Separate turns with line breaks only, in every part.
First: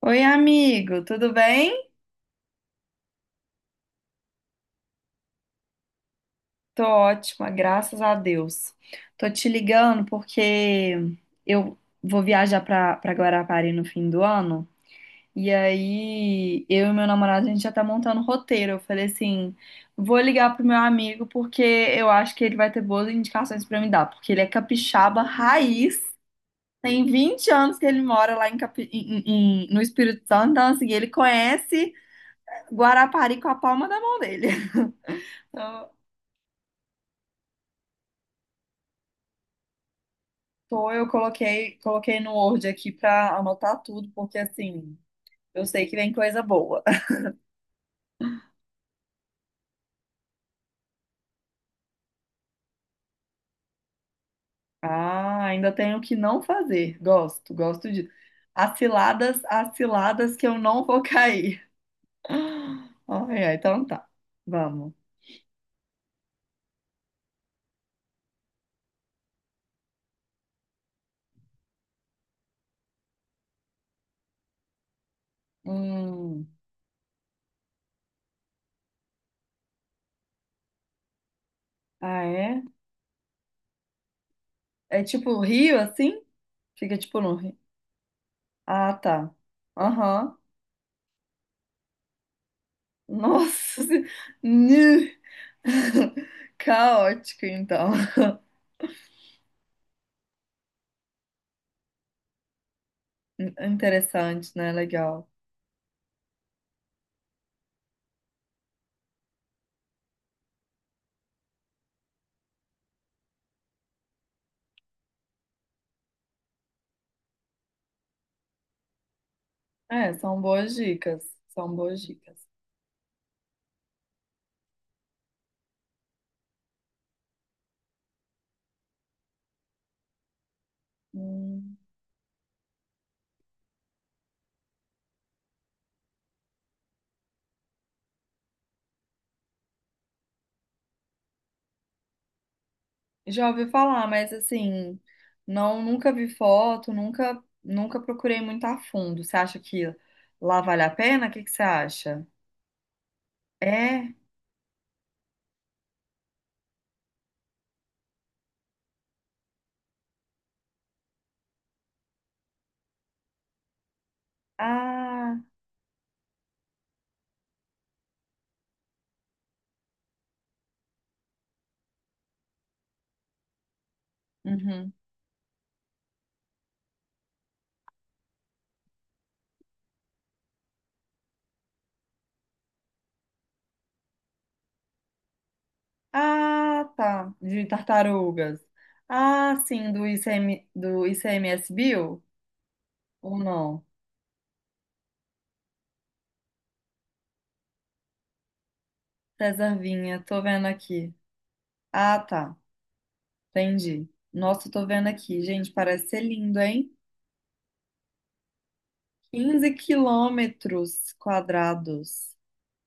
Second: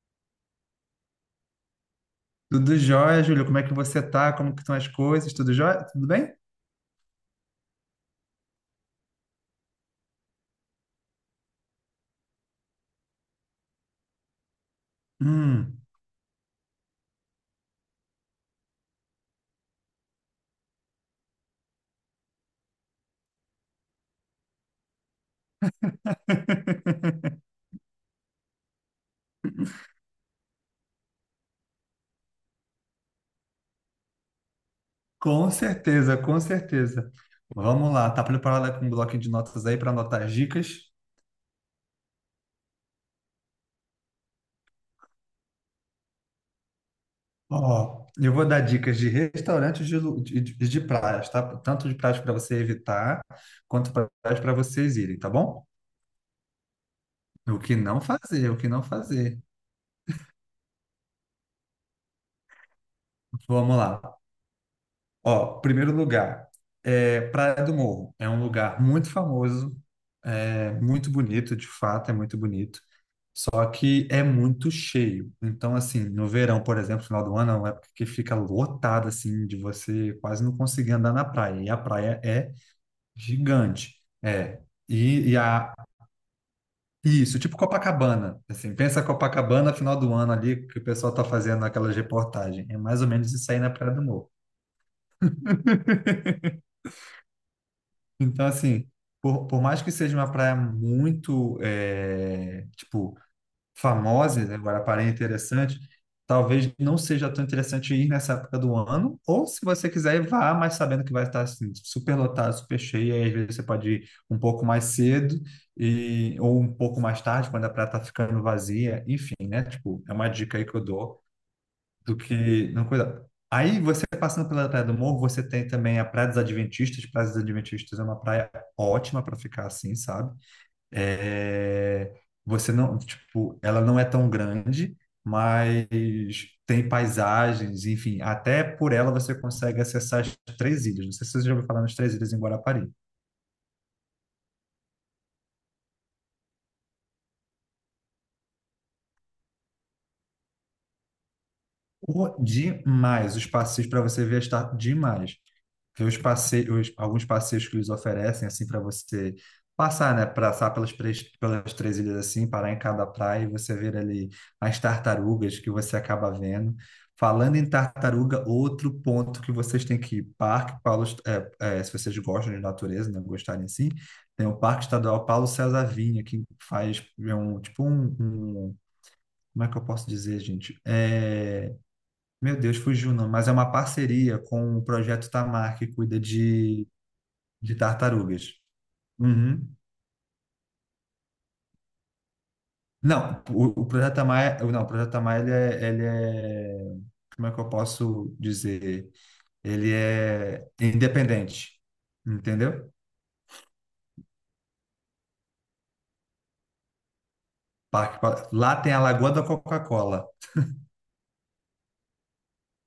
Oi, amigo, tudo bem?
Tudo jóia, Júlio? Como é que você tá? Como que estão as coisas? Tudo jóia? Tudo bem?
Tô ótima, graças a Deus. Tô te ligando porque eu vou viajar pra Guarapari no fim do ano. E
Hum,
aí, eu e meu namorado, a gente já tá montando o roteiro. Eu falei assim: vou ligar pro meu amigo porque eu acho que ele vai ter boas indicações pra me dar. Porque ele é capixaba raiz, tem 20 anos que ele mora lá no Espírito Santo. Então, assim, ele conhece Guarapari com a palma da mão dele.
com certeza, com certeza. Vamos lá, tá preparada com um bloco de notas aí para anotar as dicas?
Tô, eu coloquei no Word aqui pra anotar tudo, porque assim, eu sei que vem coisa boa.
Ó, eu vou dar dicas de restaurantes de praias, tá? Tanto de praias para você evitar, quanto praias para vocês irem, tá
Ah,
bom?
ainda tenho o que não fazer. Gosto,
O que
gosto
não
de.
fazer, o que não fazer.
As ciladas que eu não vou cair. Ai, ai,
Vamos
então tá.
lá.
Vamos.
Ó, primeiro lugar, é Praia do Morro. É um lugar muito famoso, é muito bonito, de fato, é muito bonito. Só que é muito cheio. Então, assim, no
Hum,
verão, por exemplo, final do ano, é uma época que fica lotada, assim, de você quase não conseguir andar na praia. E a praia
ah,
é
é?
gigante. É.
É
E, e
tipo
a,
rio assim? Fica tipo no
isso, tipo
rio.
Copacabana. Assim,
Ah,
pensa
tá.
Copacabana, final do ano
Aham.
ali, que o pessoal tá fazendo aquelas reportagens. É mais ou menos isso aí na
Nossa.
Praia do
Senhora.
Morro.
Nu. Caótico, então.
Então, assim, por mais que seja uma praia muito, tipo, famosa,
Interessante,
né,
né?
Guarapari é
Legal.
interessante, talvez não seja tão interessante ir nessa época do ano, ou se você quiser, vá, mas sabendo que vai estar, assim, super lotado, super cheio, aí às vezes você pode ir um pouco mais cedo, e, ou um pouco mais tarde, quando a praia está ficando vazia, enfim, né? Tipo,
É,
é uma
são
dica aí
boas
que eu
dicas,
dou
são boas
do
dicas.
que não cuidar. Aí você passando pela Praia do Morro, você tem também a Praia dos Adventistas. Praia dos Adventistas é uma praia ótima para ficar assim, sabe?
Hum,
É, Você não, tipo, ela não é tão grande, mas tem paisagens, enfim, até por ela você consegue acessar as três ilhas. Não sei se você já ouviu falar nas três ilhas em Guarapari.
Já ouvi falar, mas assim, não, nunca vi foto, nunca, nunca procurei muito a fundo. Você acha que lá vale a pena? O que que você acha?
Demais, os passeios para
É?
você ver está demais. Tem os passeios, alguns passeios que eles oferecem, assim, para você passar, né? Passar pelas, pelas três ilhas, assim, parar em cada praia e você ver ali as
Ah,
tartarugas que você acaba vendo. Falando em tartaruga, outro ponto que vocês têm que ir, Parque Paulo, Est- é, é, se vocês gostam de natureza, né? Gostarem assim, tem o Parque
uhum.
Estadual Paulo César Vinha, que faz é um, tipo um Como é que eu posso dizer, gente? Meu Deus, fugiu não, mas é uma parceria com o Projeto Tamar, que cuida
Ah, tá. De
de tartarugas.
tartarugas. Ah,
Uhum.
sim, do ICM, do ICMS Bill? Ou
Não, o,
não?
o Projeto Maia, não, o Projeto Maia, ele é, como é que eu posso dizer?
César
Ele
Vinha, tô vendo
é
aqui.
independente,
Ah, tá.
entendeu?
Entendi. Nossa, tô vendo aqui. Gente, parece ser lindo, hein?
Lá tem a Lagoa da
quinze
Coca-Cola,
quilômetros quadrados.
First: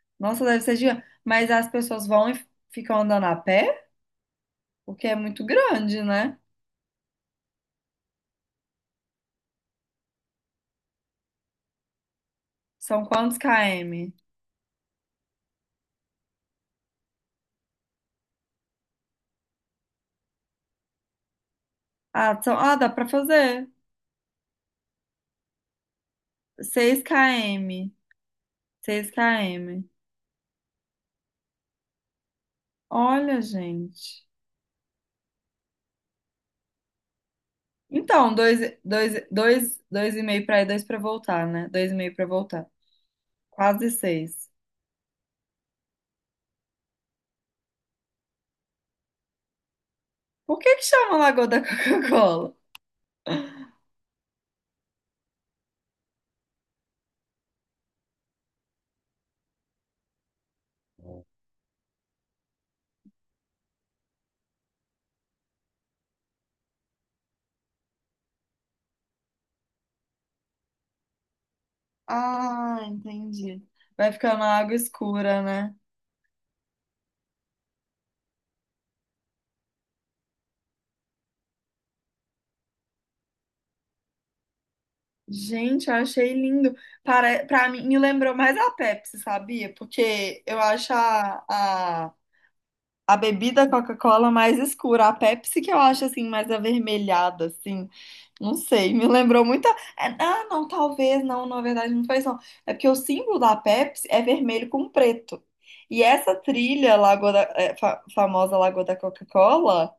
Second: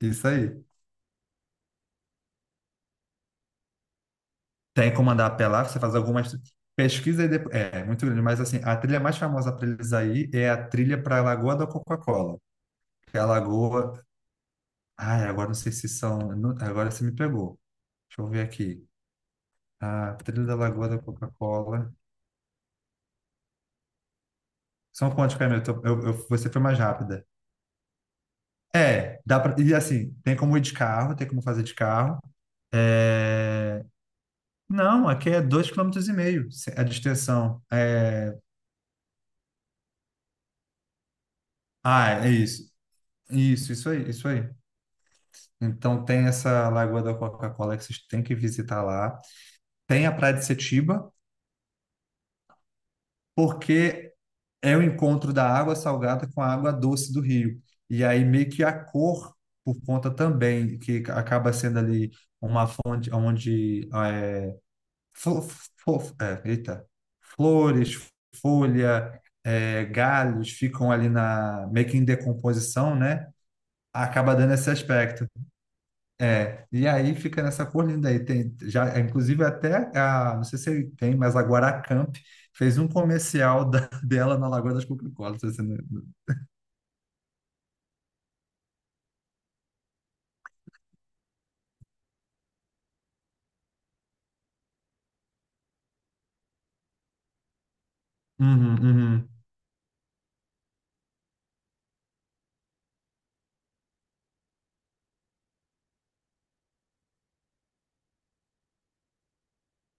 isso
Nossa, deve
aí.
ser gigante. Mas as pessoas vão e ficam andando a pé?
Tem
Porque
como
é
andar a
muito
pé lá, você faz
grande,
algumas
né?
pesquisas e depois, muito grande, mas assim, a trilha mais famosa para eles aí é a trilha para a Lagoa da Coca-Cola,
São
que é a
quantos
lagoa,
km?
ai, agora não sei se são, agora você me pegou. Deixa eu ver aqui. A Trilha da Lagoa da Coca-Cola.
Ah, dá pra fazer.
São quantos caminhos? Eu tô- eu- Você foi mais
Seis
rápida.
km. Seis
É, dá pra, e
km.
assim, tem como ir de carro, tem como fazer de carro.
Olha,
É,
gente.
não, aqui é 2,5 km a distensão.
Então,
É,
dois e meio pra ir, dois pra voltar, né? Dois e
ah,
meio pra
é
voltar.
isso. Isso,
Quase
isso aí, isso aí.
seis.
Então tem essa Lagoa da Coca-Cola que vocês têm que visitar lá. Tem a Praia de
Por que que
Setiba,
chama Lagoa da Coca-Cola?
porque é o encontro da água salgada com a água doce do rio. E aí meio que a cor, por conta também, que acaba sendo ali uma fonte onde flo- eita, flores, folha, galhos ficam ali na meio que em
Ah,
decomposição, né?
entendi. Vai
Acaba
ficando
dando esse
água
aspecto.
escura, né?
É, e aí fica nessa cor linda aí. Tem, já, inclusive até a, não sei se tem, mas a Guaracamp fez um comercial dela na Lagoa das Coca-Colas.
Gente, eu achei lindo. Para mim, me lembrou mais a Pepsi, sabia? Porque eu acho a bebida Coca-Cola mais escura. A Pepsi que eu acho, assim, mais avermelhada, assim. Não
Uhum,
sei, me
uhum.
lembrou muito. Ah, não, talvez, não, na verdade não foi isso, não. É porque o símbolo da Pepsi é vermelho com preto. E essa trilha, Lagoa da, famosa Lagoa da Coca-Cola.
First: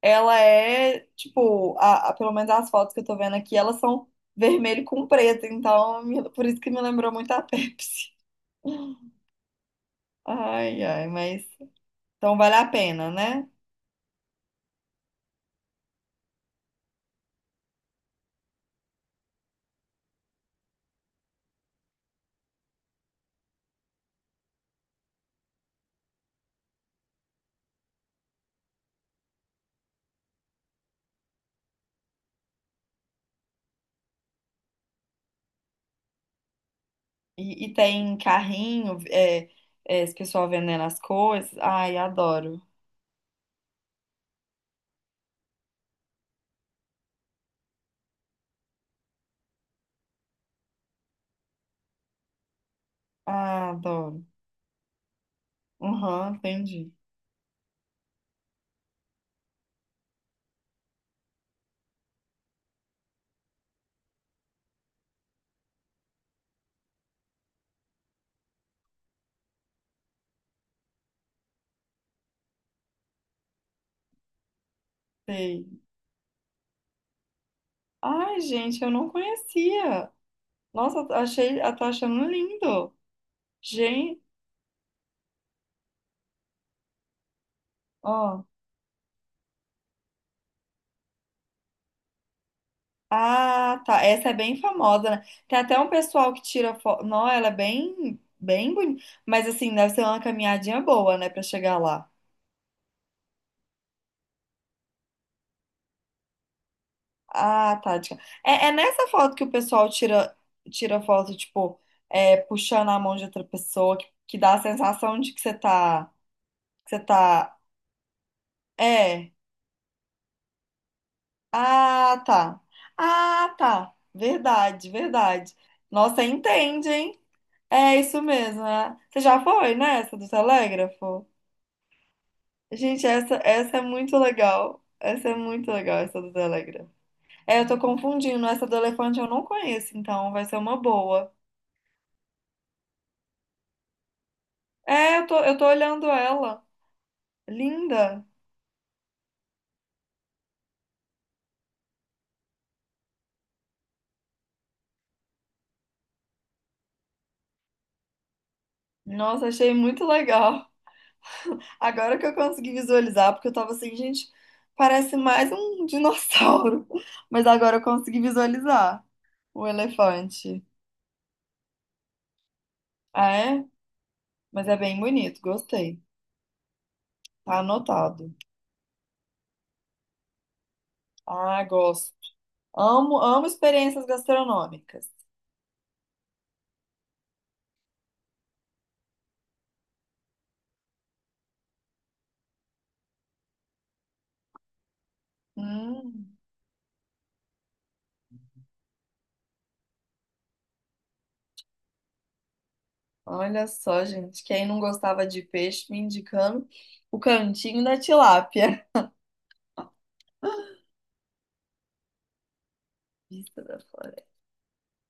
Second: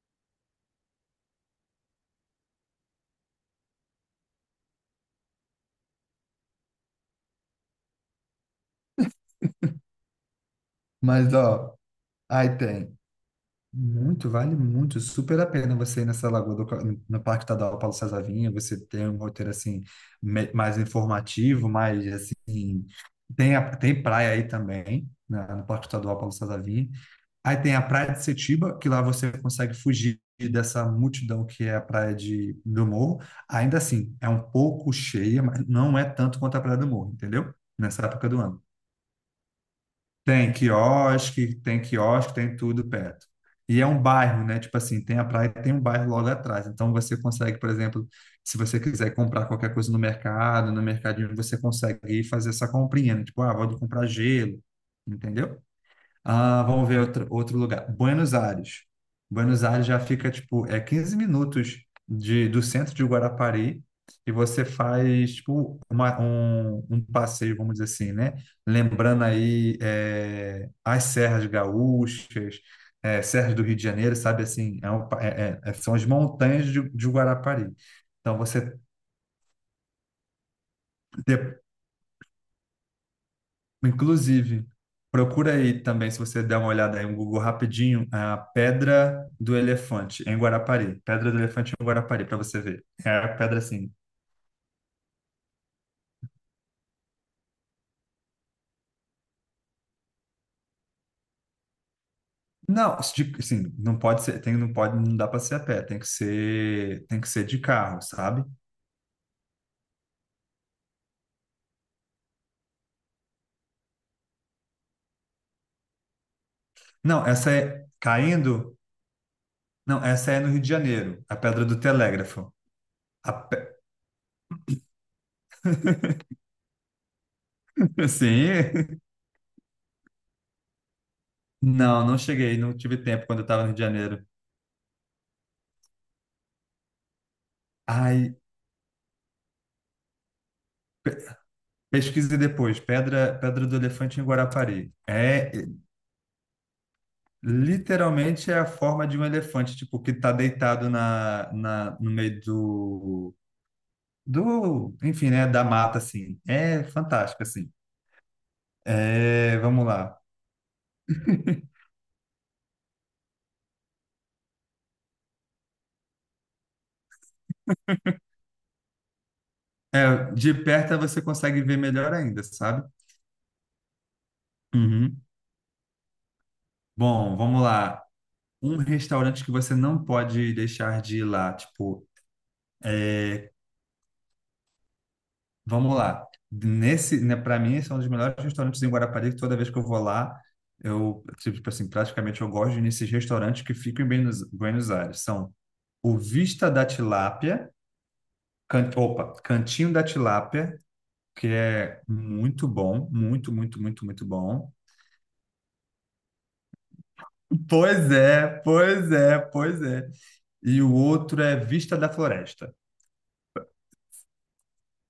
Ela é, tipo, pelo menos as fotos que eu tô vendo aqui, elas são vermelho com preto, então por isso que me lembrou muito a Pepsi. Ai, ai,
Mas,
mas
ó,
então vale
aí
a
tem.
pena, né?
Muito, vale muito, super a pena você ir nessa lagoa do, no Parque Estadual Paulo César Vinha, você tem um roteiro, assim, mais informativo, mais, assim, tem praia aí também, no Parque Estadual Paulo César Vinha. Aí tem a Praia de Setiba, que lá você consegue fugir dessa multidão que é a Praia do Morro. Ainda assim, é um pouco cheia, mas não é tanto quanto a Praia do Morro, entendeu?
E
Nessa
tem
época do ano.
carrinho, esse pessoal
Tem
vendendo as
quiosque,
coisas.
tem
Ai,
quiosque, tem
adoro.
tudo perto. E é um bairro, né? Tipo assim, tem a praia e tem um bairro logo atrás. Então você consegue, por exemplo, se você quiser comprar qualquer coisa no mercado, no mercadinho, você consegue ir fazer essa comprinha, né? Tipo, ah,
Ah,
vou comprar
adoro.
gelo, entendeu?
Aham,
Ah, vamos
entendi.
ver outro, outro lugar. Buenos Aires. Buenos Aires já fica, tipo, é 15 minutos de, do centro de Guarapari e você faz, tipo, um passeio, vamos dizer assim, né? Lembrando aí as Serras Gaúchas, Serras do Rio de Janeiro, sabe assim?
Sei.
São as montanhas de Guarapari. Então,
Ai,
você,
gente, eu não conhecia. Nossa,
de-
eu tô achando lindo. Gente,
Inclusive, procura aí também, se você der uma olhada aí no Google rapidinho, a
ó.
Pedra do Elefante em Guarapari. Pedra do Elefante em Guarapari, para você ver. É a pedra
Ah,
assim.
tá. Essa é bem famosa, né? Tem até um pessoal que tira foto. Não, ela é bem, bem bonita. Mas assim, deve ser uma caminhadinha boa, né, pra chegar lá.
Não, assim, não pode ser, tem, não pode, não dá para ser a pé, tem que ser de
Ah, tá.
carro, sabe?
É nessa foto que o pessoal tira foto, tipo, é, puxando a mão de outra pessoa, que dá a sensação de que você tá, que você
Não, essa
tá.
é caindo.
É.
Não, essa é no Rio de Janeiro, a Pedra do
Ah,
Telégrafo.
tá.
A
Ah,
pe-
tá. Verdade, verdade. Nossa, entende, hein? É isso mesmo, né?
Sim.
Você já foi nessa do telégrafo?
Não, não cheguei, não tive
Gente,
tempo
essa,
quando eu estava no Rio
essa é
de
muito
Janeiro.
legal. Essa é muito legal, essa do Telegram. É, eu tô
Ai,
confundindo. Essa do elefante eu não conheço, então vai ser uma boa.
pesquise depois, Pedra do Elefante em Guarapari.
É, eu tô, eu tô olhando ela. Linda.
Literalmente é a forma de um elefante, tipo, que tá deitado no meio enfim, né, da mata, assim. É fantástico, assim.
Nossa,
É,
achei
vamos
muito
lá.
legal. Agora que eu consegui visualizar, porque eu tava assim, gente, parece mais um dinossauro. Mas agora eu consegui visualizar o
É, de
elefante.
perto você consegue ver melhor ainda, sabe?
Ah, é? Mas é bem
Uhum.
bonito, gostei.
Bom,
Tá
vamos lá.
anotado.
Um restaurante que você não pode deixar de ir lá,
Ah,
tipo,
gosto. Amo, amo
é,
experiências gastronômicas.
vamos lá. Nesse, né, para mim, esse é um dos melhores restaurantes em Guarapari, que toda vez que eu vou lá, eu, tipo assim, praticamente eu gosto de ir nesses restaurantes que ficam em Buenos Aires. São o
Hum,
Vista da Tilápia, can, opa, Cantinho da Tilápia, que é muito bom, muito,
Olha
muito,
só,
muito, muito
gente. Quem
bom.
não gostava de peixe me indicando o cantinho da
Pois é,
tilápia.
pois é, pois é. E o outro é Vista da Floresta.
Vista da Floresta.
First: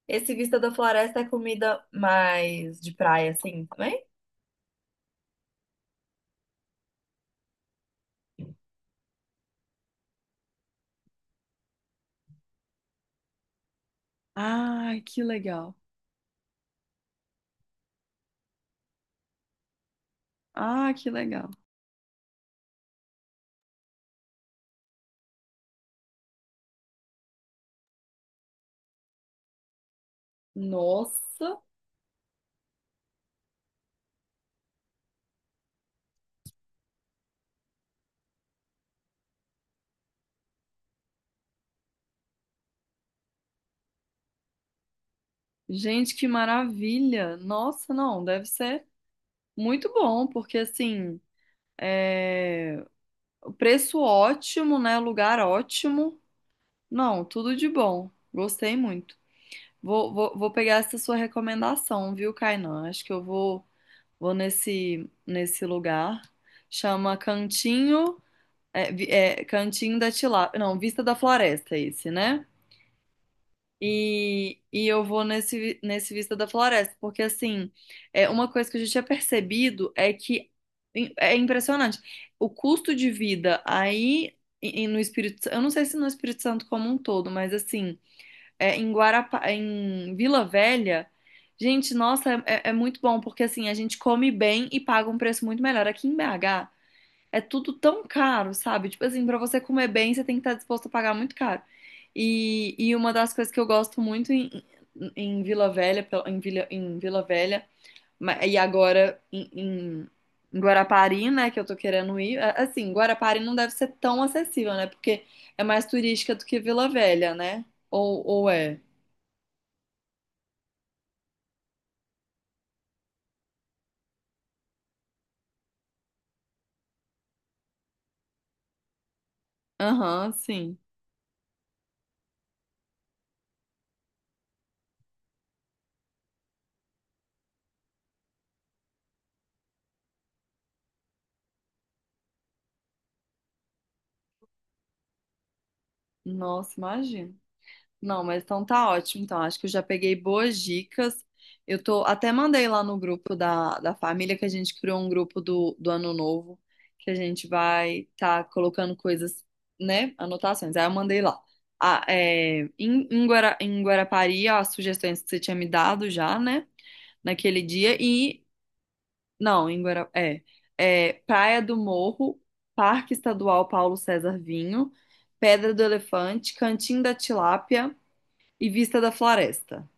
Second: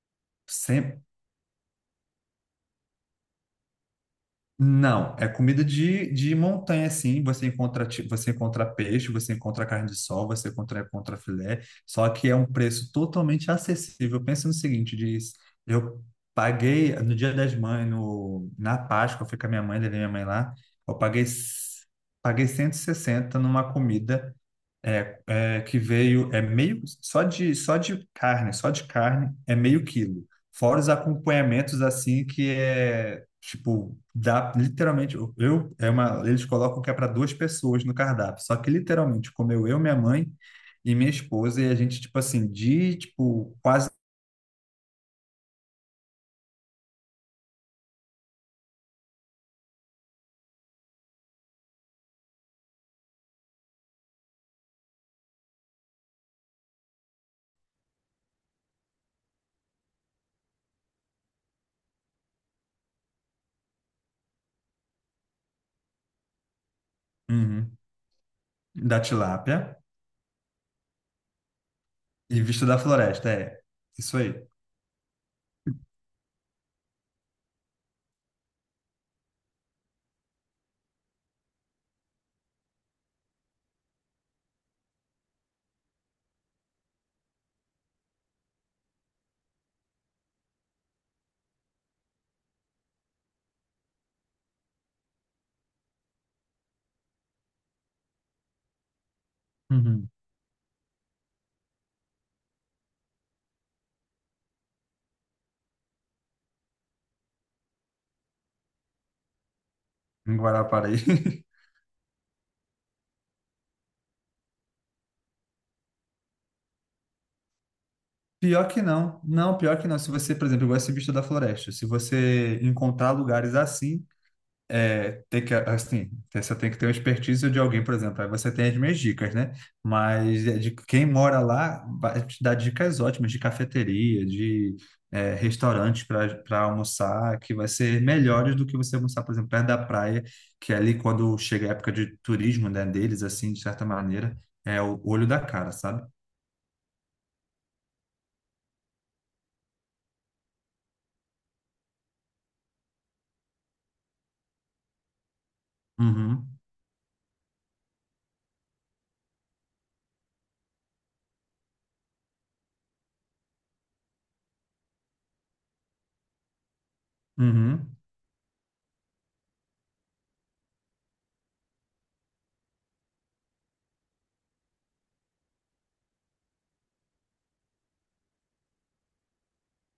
Esse Vista da
Sem-
Floresta é comida mais de praia, assim, também?
Não, é comida de montanha, sim. Você encontra, você encontra peixe, você encontra carne de sol, você encontra filé, só que é um preço totalmente acessível. Pensa no
Ah,
seguinte,
que
diz,
legal.
eu paguei no Dia das Mães, no, na Páscoa, eu fui com a minha mãe, levei minha mãe lá,
Ah,
eu
que
paguei,
legal.
s- paguei 160 numa comida que veio, é meio, só de carne é meio quilo. Fora os
Nossa,
acompanhamentos, assim, que é, tipo, dá, literalmente, é uma, eles colocam que é para duas pessoas no cardápio. Só que, literalmente, comeu eu, minha mãe e minha esposa, e a gente, tipo assim, de, tipo, quase,
gente, que maravilha. Nossa, não, deve ser muito bom, porque assim, é... o preço ótimo, né? Lugar ótimo. Não, tudo de bom. Gostei muito. Vou pegar essa sua recomendação, viu, Kainan? Acho que eu vou nesse lugar. Chama
uhum,
Cantinho,
da tilápia
Cantinho da Tilápia. Não, Vista da Floresta, esse,
e
né?
vista da floresta, é, isso aí.
E eu vou nesse Vista da Floresta, porque assim, é uma coisa que a gente tinha percebido é que é impressionante. O custo de vida aí e no Espírito Santo, eu não sei se no Espírito Santo como um todo, mas assim em Vila Velha. Gente, nossa, é muito bom, porque assim, a gente come bem e paga um preço muito melhor. Aqui em BH é tudo tão caro, sabe? Tipo assim, pra você comer
Uhum.
bem, você tem que estar disposto a pagar muito caro. E uma das coisas que eu gosto muito em, em, Vila Velha, em Vila Velha, e agora
Em
em
Guarapari.
Guarapari, né, que eu tô querendo ir. Assim, Guarapari não deve ser tão acessível, né? Porque é mais turística do que Vila Velha, né? Ou
Pior
é?
que não. Não, pior que não. Se você, por exemplo, eu gosto de Bicho da Floresta. Se você encontrar lugares assim, é, tem que, assim, você tem que ter uma expertise de alguém, por exemplo. Aí você tem as minhas dicas, né?
Aham,
Mas é de
sim.
quem mora lá vai te dar dicas ótimas de cafeteria, de restaurante para almoçar, que vai ser melhores do que você almoçar, por exemplo, perto da praia, que é ali quando chega a época de turismo, né, deles, assim, de certa maneira, é o olho da cara, sabe?
Nossa, imagina. Não, mas então tá ótimo. Então, acho que eu já peguei boas dicas. Eu tô até mandei lá no grupo da família que a gente criou um grupo do Ano
Uhum,
Novo, que a gente vai tá colocando coisas, né? Anotações. Aí eu mandei lá. Ah, é, em, em Guarapari, as sugestões que você tinha me dado já, né? Naquele
uhum.
dia. Não, é Praia do Morro, Parque Estadual Paulo César Vinho, Pedra do Elefante, Cantinho da Tilápia e Vista da Floresta,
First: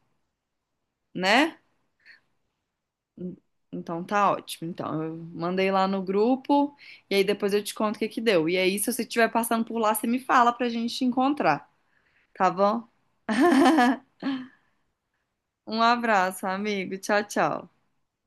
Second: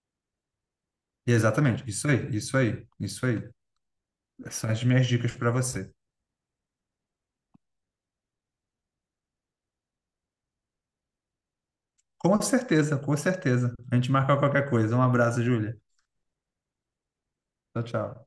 né?
Exatamente, isso aí, isso aí, isso
Hum,
aí.
Então tá
Essas
ótimo.
são as
Então,
minhas
eu
dicas para
mandei lá
você.
no grupo e aí depois eu te conto o que que deu. E aí, se você estiver passando por lá, você me fala pra gente encontrar,
Com
tá bom?
certeza, com certeza. A gente marca qualquer coisa. Um abraço, Júlia.
Um abraço, amigo. Tchau, tchau.
Tchau, tchau.